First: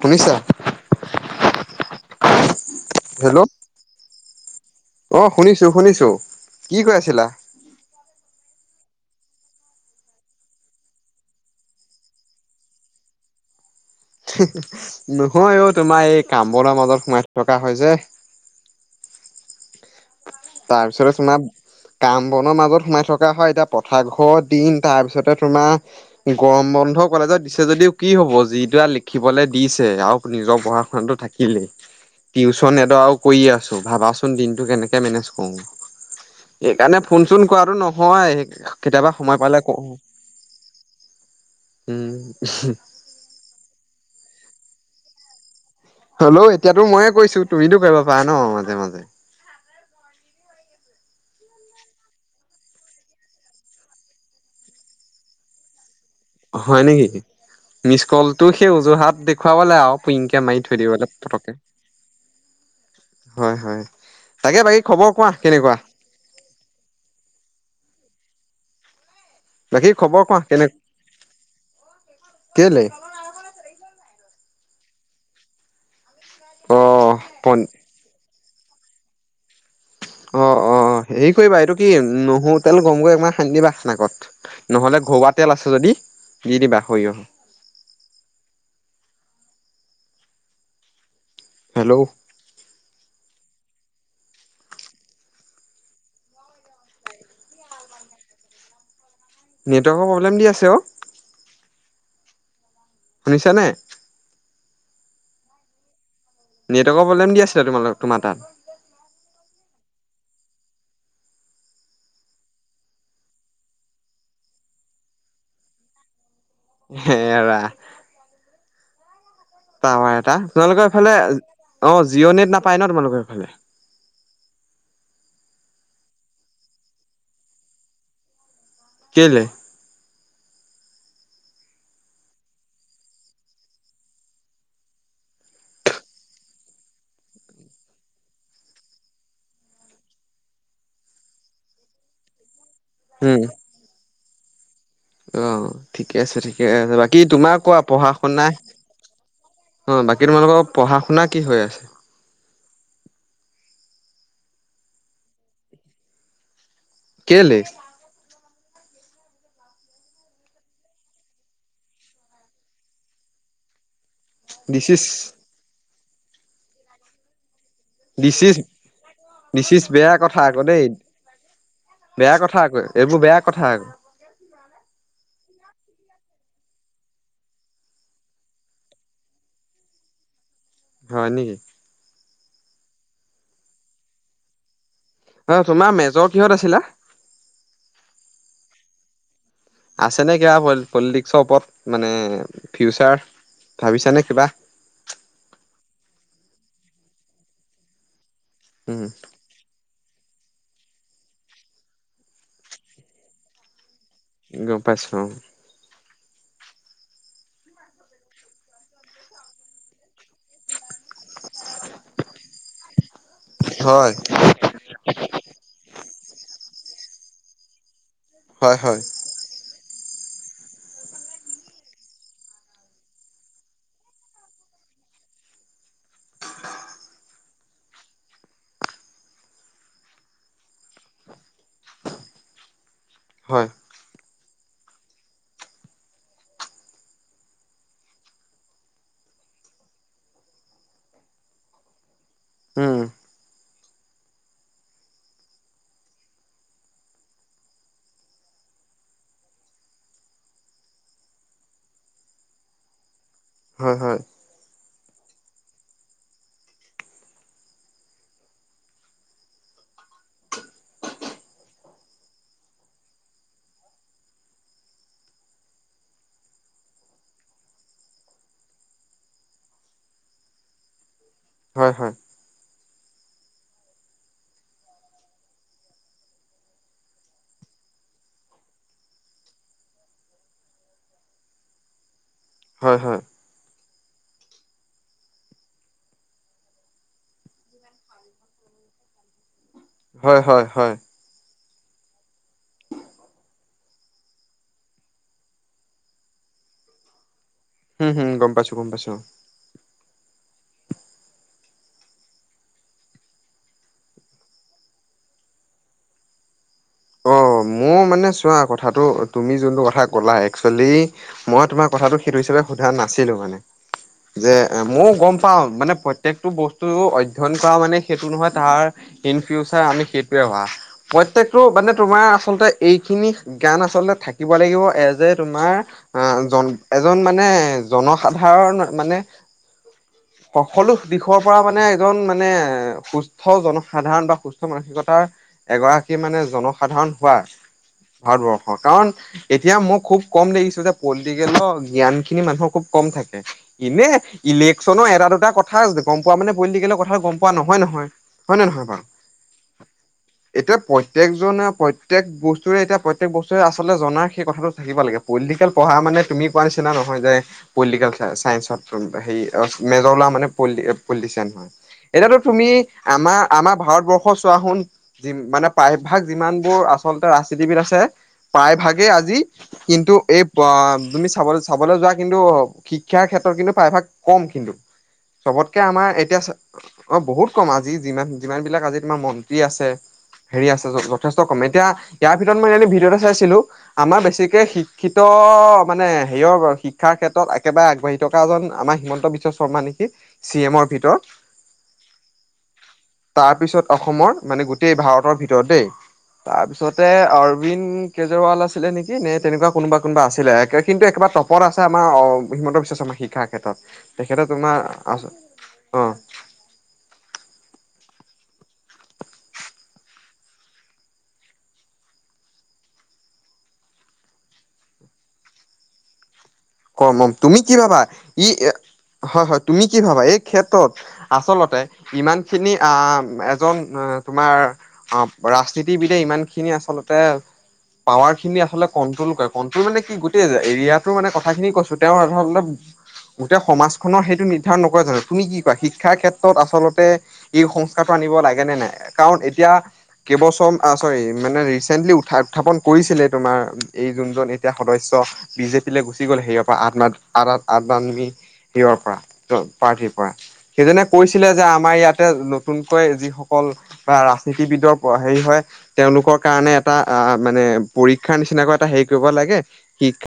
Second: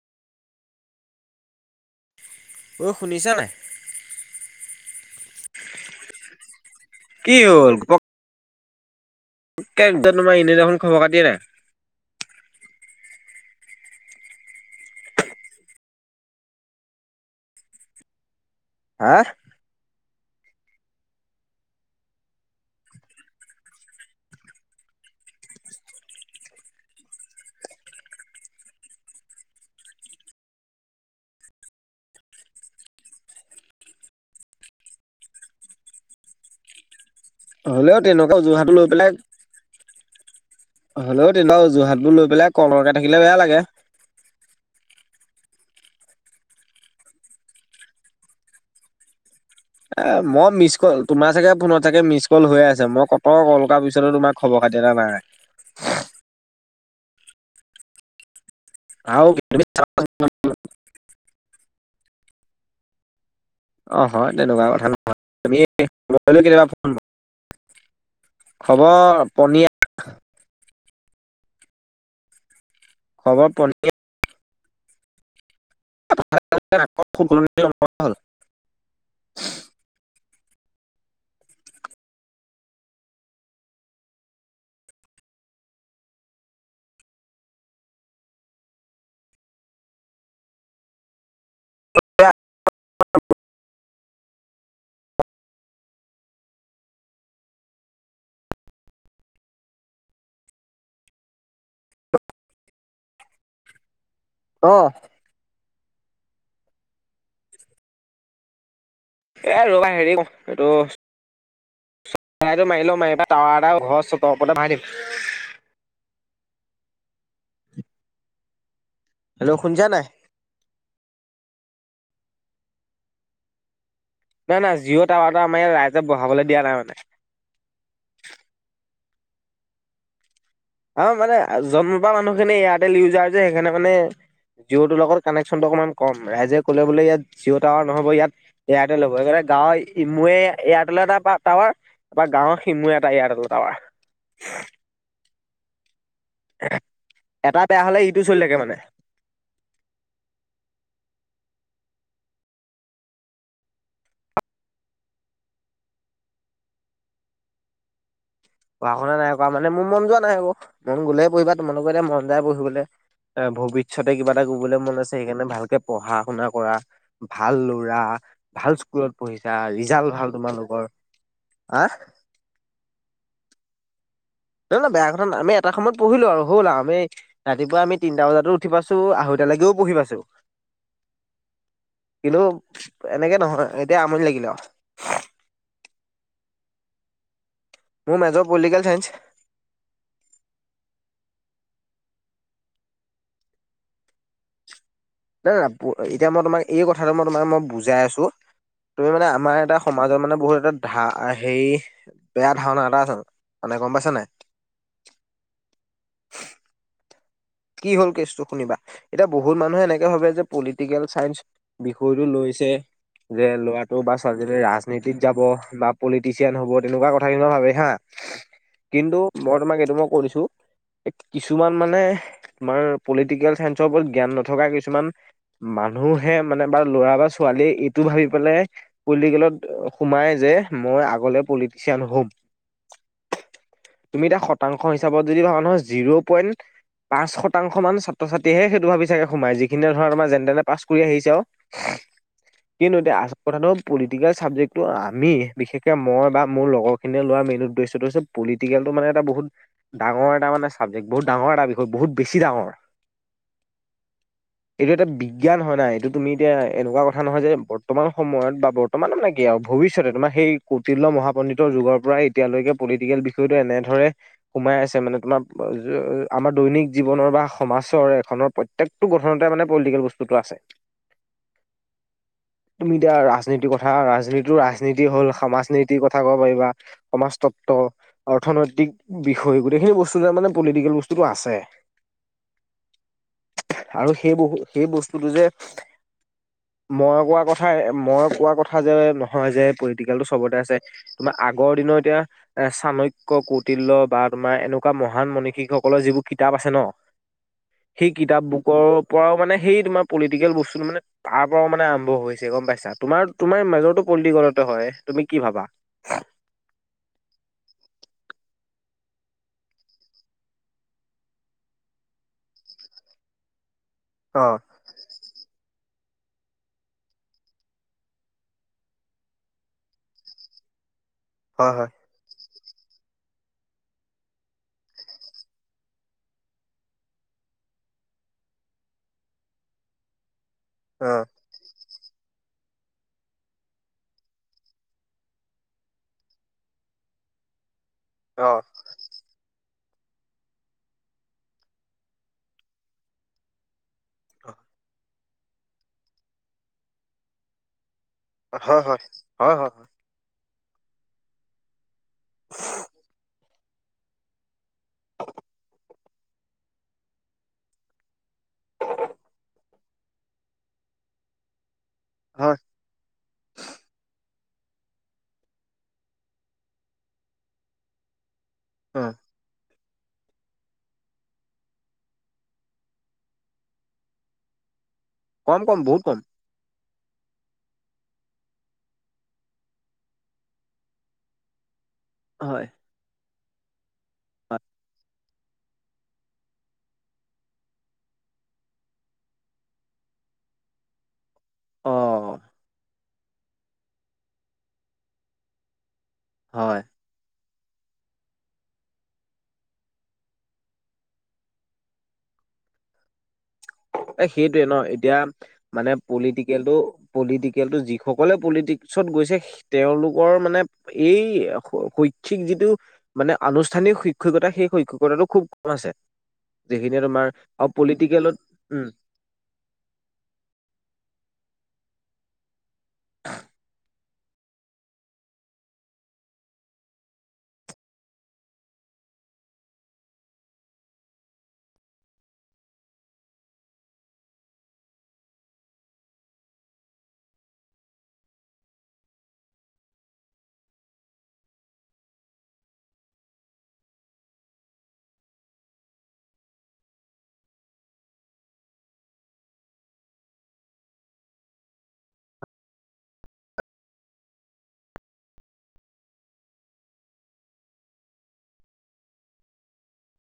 শুনিছা? ঐ শুনিছা নাই? হেল্লৌ'। অঁ শুনিছো শুনিছো, কি কৈ আছিলা? কি হ'ল? ঘপক- কে তোমাৰ এনেই দেখোন খবৰ খাটিয়ে নাই। হিঁ হিঁ নহয় অও তোমাৰ এই কাম বনৰ মাজত সোমাই থকা হয় যে। হাঁ? তাৰ পিছতে তোমা- কাম বনৰ মাজত সোমাই থকা হয় এতিয়া পথাৰ ঘৰ দিন তাৰপিছতে তোমা- গৰম বন্ধ কলেজত দিছে যদিও কি হ'ব, যিটো আৰু লিখিবলৈ দিছে আৰু নিজৰ পঢ়া শুনাটো থাক- কিলেই। টিউচন এডৱাও কৰি আছো, ভাবাচোন দিনটো কেনেকে মেনেজ- ক‌ওঁ, সেকাৰণে ফোন চোন কৱাটো হ'লেও তেনেকুৱা নহয়, অজুহাতো লৈ পেলাই কেতিয়াবা সময় পালে ক‌ওঁ। হ'লেও তেও বাও যোৰহাটবোৰ লৈ পেলাই কলৰকে থাকিলে বেয়া লাগে। হলেও এতিয়াতো ময়ে কৰিছো, তুমিটো কৰিব পাৰা ন মাজে মাজে। এ মই মিছ কল তোমাৰ চাগে ফোনত চাগে মিছ কল হৈয়ে আছে মই কত কল কৰাৰ পিছতো তোমাক খবৰ খাতি এটা নাই। হয় নেকি? মিচ কলটো সেই অজোহাত আৰু তুমি দেখুৱাবলে আও। কুইংকে মাৰি থৈ দিবলে পটকে। হয় হয়, তাকে বাকী খবৰ কোৱা কেনেকুৱা? খবৰ খাতি কেনেকা? খবৰ পনীয়া। বাকি খবৰ কোৱা কেনে, কেলে? খবৰ পনীয়া। অ' পন [unintelligible] অঁ অঁ, হেৰি কৰিবা এইটো কি নহৰো তেল গৰম কৰি অকমান সানি দিবা নাকত। নহ'লে ঘৰোৱা তেল আছে যদি দি দিবা সৰিয়হ। হেল্লৌ'। [unintelligible] নেটৱৰ্কৰ প্ৰব্লেম দি আছে অ। শুনিছ নে? অ নেটৱৰ্কৰ প্ৰবলেম দি আছিল তোমালোক তোমাৰ তাত। এ ৰবা হেৰি অ এইটো মাৰিলও মাৰিবা তাওৱাটা ঘৰ চ'তৰ ওপৰতে বহাই দিম হেৰা হেল্ল' শুনিছা নাই? টাৱাৰ এটা, তোমালোকৰ এইফালে অ জিঅ' নেট নাপায় ন তোমালোকৰ এইফালে। নাই নাই জিঅ' টাৱাৰ এটা আমাৰ ইয়াত ৰাইজে বহাবলৈ দিয়া নাই মানে। কেলে? অ মানে জন্ম পৰা মানুহ খিনি এয়াৰটেল ইউজাৰ যে সেইকাৰনে মানে জিঅ'টোৰ লগত কানেকশ্যনটো অকণমান কম, ৰাইজে ক'লে বোলে ইয়াত জিঅ' টাৱাৰ নহ'ব ইয়াত এয়াৰটেল ল'ব। সেইকাৰণে গাঁৱৰ ইমোৱে এয়াৰটলৰ এটা টাৱাৰ বা গাঁৱৰ সিমোৱে তৈয়াৰ উম। আৰু টাৱা অ ঠিকে আছে ঠিকে আছে বাকী তোমাৰ এটা কোৱা বেয়া হ'লে পঢ়া ইটো চলি শুনা থাকে মানে অ বাকী তোমালোকৰ পঢ়া শুনা কি হৈ আছে কেলে পঢ়া শুনা নাই কৰা মান মোৰ মন যোৱা নাই আকৌ মন গলে পঢ়িবা তোমোকৰ এতিয়া মন যায় পঢ়িবলৈ এ ভৱিষ্যতে কিবা এটা কৰিবলৈ দিছ মন ইজ আছে সেইকাৰণে ভালকে পঢ়া শুনা কৰা ভাল ল'ৰা, দিছ ইজ ভাল স্কুলত পঢ়িছা, দিছ ইজ বেয়া ৰিজাল্ট ভাল কথা আকৌ দেই তোমালোকৰ হ বেয়া কথা আকৌ এইবোৰ বেয়া কথা আকৌ ন ন বেয়া কথা নাই আমি এটা সময়ত পঢ়িলো আৰু হ'ল আৰু আমি ৰাতিপুৱা আমি তিনিটা বজাতো উঠি পাইছো আঢ়ৈতা লৈকেও পঢ়ি পাইছো হয় নেকি কিন্তু এনেকে নহয় এতিয়া আমনি লাগিলে আৰু হয় তোমাৰ মেজৰ কিহত আছিলা মোৰ মেজৰ পলিটিকেল চাইন্স আছেনে কিবা পলিটিক্সৰ ওপৰত মানে ফিউচাৰ ভাবিছানে কিবা নাই নাই এতিয়া মই তোমাক এই কথাটো মই তোমাক মই বুজাই আছো উম তুমি মানে আমাৰ এটা সমাজৰ মানে বহুত এটা ধা হেৰি বেয়া ধাৰণা এটা আছে মানে গম পাইছা নাই গম পাইছো কি হ'ল কেচটো শুনিবা এতিয়া বহুত মানুহে এনেকে ভাবে যে পলিটিকেল চাইন্স বিষয়টো লৈছে যে ল'ৰাটো বা ছোৱালীজনী ৰাজনীতিত যাব বা পলিটিচিয়ান হ'ব তেনেকুৱা কথা কিন্তু ভাবে হা হয় হয় হয় কিন্তু মই তোমাক এইটো মই কৈ দিছোঁ কিছুমান মানে তোমাৰ পলিটিকেল চাইন্সৰ ওপৰত জ্ঞান নথকা কিছুমান মানুহে মানে বা ল'ৰা বা ছোৱালীয়ে এইটো ভাবি পেলাই পলিটিকেলত সোমাই যে মই আগলে পলিটিচিয়ান হম [unintelligible] তুমি এটা শতাংশ হিচাপত যদি ভাবা নহয় জিৰ' পইণ্ট পাঁচ শতংশ মান ছাত্ৰ ছাত্ৰীয়েহে সেইটো ভাবি চাগে সোমাই যিখিনি ধৰা তোমাৰ যেনে তেনে পাছ কৰি আহিছে আৰু [unintelligible] কিন্তু উম এতিয়া আ কথাটো হ'ল পলিটিকেল চাবজেক্টটো আমি বিশেষকৈ মই বা মোৰ লগৰখিনিয়ে লোৱা মেইন উদ্দেশ্যটো হৈছে পলিটিকেলটো মানে এটা বহুত ডাঙৰ এটা মানে চাবজেক্ট বহুত ডাঙৰ এটা বি বহুত বেছি ডাঙৰ। হয় হয়। এইটো এটা বিজ্ঞান হয় নাই। এইটো তুমি এতিয়া এনেকুৱা কথা নহয় যে বৰ্তমান সময়ত বা বৰ বৰ্তমান মানে কি আও ভৱিষ্যতে তোমাৰ সেই কৌটিল্য মহাপণ্ডিতৰ যুগৰ পৰাই এতিয়ালৈকে পলিটিকেল বিষয়টো এনে ধৰে সোমাই আছে মানে তোমাৰ [unintelligible] আমাৰ দৈনিক জীৱনৰ বা সমাছৰ এখনৰ প্ৰত্যেকটো গঠনতে মানে পলিটিকেল বস্তুটো আছে। হয় হয়। তুমি এতিয়া ৰাজনীতিৰ কথা ৰাজনীতিটো ৰাজনীতি হ'ল সমাজ নীতিৰ কথা ক'ব পাৰিবা। সমাজতত্ব, অৰ্থনৈতিক বিষয় গোটেইখিনি বস্তু যে মানে পলিটিকেল বস্তুটো আছ [inaudible] হয় হয়। আৰু সেই বহু সেই বস্তুটো যে মই কোৱা কথা, মই কোৱা কথা যে নহয় যে পলিটিকেলটো হয় চবতে হয় আছে। হয় তোমাৰ আগৰ দিনৰ এতিয়া চাণক্য, কৌটিল্য বা তোমাৰ এনেকুৱা মহান মনিষীকসকলৰ যিবোৰ কিতাপ আছে ন', হুম সেই হুম গম পাইছো কিতাপবোকৰ গম পাইছো পৰাও মানে সেই তোমাৰ পলিটিকেল বস্তুটো মানে তাৰ পৰাও মানে আৰম্ভ হৈছে গম পাইছা। তোমাৰ তোমাৰ মেজৰটো পলটিকলতে হয় তুমি কি ভাবা? [inaudible] অ' মোৰ মানে চোৱা কথাটো তুমি যোনটো কথা ক'লা একচুৱেলি মই তোমাৰ কথাটো সেইটো হিচাপে সোধা নাছিলো মানে অ যে ময়ো গম পাওঁ, মানে প্ৰত্যেকটো বস্তু অধ্যয়ন কৰা মানে সেইটো নহয় তাৰ ইন ফিউচাৰ আমি সেইটোৱে হোৱা, প্ৰত্যেকটো হয় হয় মানে তোমাৰ আচলতে এইখিনি গান আচলতে থাকিব লাগিব এজ এ তোমাৰ আ জন এজন মানে জনসাধাৰণ মানে সকলো অ', দিশত মানে এজন মানে সুস্থ জনসাধাৰণ বা সুস্থ মানসিকতাৰ এগৰাকী মানে জনসাধাৰণ হোৱা অ', ভাৰতবৰ্ষৰ কাৰণ এতিয়া মই খুব কম দেখিছো যে পলটিকেলৰ জ্ঞানখিনি মানুহৰ খুব কম থাকে। ইনেই ইলেকশ্যনৰ এটা দুটা কথা গম পোৱা মানে পলিটিকেলৰ কথা গম পোৱা নহয় নহয়। নে হয় নহয় বাৰু? হয় হয়, হয় হয়। [unintelligible] প্ৰত্যেকজনে প্ৰত্যেক বস্তুৰে এতিয়া প্ৰত্যেক বস্তুৰে আচলতে জনাৰ সেই কথাটো থাকিব লাগে। পলটিকেল পঢ়া মানে তুমি পোৱা নিচিনা নহয় যে পলটিকেল চাইন্সত হেৰি অহ মেজৰ লোৱা মানে পলি পলিটিচিয়ান হয়। এতিয়াতো হয় তুমি আমাৰ আমাৰ ভাৰতবৰ্ষ চোৱা হোন মানে প্ৰায়ভাগ যিমানবোৰ আচলতে ৰাজনীতিবিদ আছে প্ৰায়ভাগেই অ', আজি কিন্তু এই অ' তুমি চাবলৈ চাবলৈ যোৱা কিন্তু শিক্ষাৰ ক্ষেত্ৰত কিন্তু প্ৰায়ভাগ কম কিন্তু। কম কম চবতকে বহুত কম আমাৰ এতিয়া, অ' বহুত কম আজি যিমান যিমান বিলাক আজি তোমাৰ মন্ত্ৰী আছে। হেৰি আছে। যথেষ্ট কম এতিয়া ইয়াৰ হয় ভিতৰত মই এনে ভিডিঅ' এটা চাইছিলো আমাৰ হয় বেছিকে শিক্ষি শিক্ষিত মানে হেৰিয়ৰ শিক্ষাৰ ক্ষেত্ৰত একেবাৰে আগবাঢ়ি থকা জন আমাৰ হিমন্ত বিশ্ব শৰ্মা নেকি? চি এমৰ ভিতৰত? অ'। তাৰপিছত অসমৰ মানে গোটেই ভাৰতৰ ভিতৰত দেই হয় তাৰপিছত, তে অৰবিন্দ কেজৰৱাল আছিলে নেকি নে তেনেকুৱা কোনোবা কোনোবা আছিলে কিন্তু একেবাৰ, তপত আছে আমাৰ হিমন্ত বিশ্ব শৰ্মা শিক্ষাৰ ক্ষেত্ৰত। এ তেখেতে সেইটোৱে ন তোমাৰ আ এতিয়া মানে অ পলিটিক, টিকেলটো পলিটিকেলটো যিসকলে পলিটিক্সত গৈছে, তেওঁলোকৰ মানে এই শৈক্ষিক যিটো। মানে আনুষ্ঠানিক শিক্ষকতা সেই শৈক্ষিকতাটো খুব। আছে যিখিনিয়ে কম তোমাৰ তুমি আৰু কি ভাবা পলিটিকেলত। ই উম হয় হয় তুমি কি ভাবা এই ক্ষেত্ৰত আচলতে। ইমান খিনি আ এজন, তোমাৰ অ ৰাজনীতিবিদে ইমানখিনি আচলতে। পাৱাৰ খিনি আছলতে কন্ট্ৰল কৰে কন্ট্ৰল মানে কি গোটে এৰিয়াটোৰ মানে। কথা খিনি কৈছো তেওঁৰ অধৰ অলপ। গোটেই সমাজখনৰ সেইটো নিৰ্ধাৰণ নকৰে জানো তুমি কি কোৱা শিক্ষাৰ ক্ষেত্ৰত আচলতে। এই সংস্কাৰটো আনিব লাগে নে নাই কাৰণ এতিয়া। কেইবছম চৰি মানে ৰিচেণ্টলি উ‌ত্থা উত্থাপন কৰিছিলে তোমাৰ এই যোনজন এতিয়া সদস্য। বিজেপিলে গুচি গ'ল সেইয়াৰ পৰা আবানমি তুমি, হিৰৰ পৰা পাৰ্থীৰ পৰা। সেইজনে কৈছিলে যে আমাৰ ইয়াতে নতুনকৈ যিসকল। বা ৰাজনীতিবিদৰ হেৰি হয়। তেওঁলোকৰ কাৰণে এটা আহ মানে পৰীক্ষাৰ নিচিনাকৈ এটা হেৰি কৰিব লাগে শিক্ষ,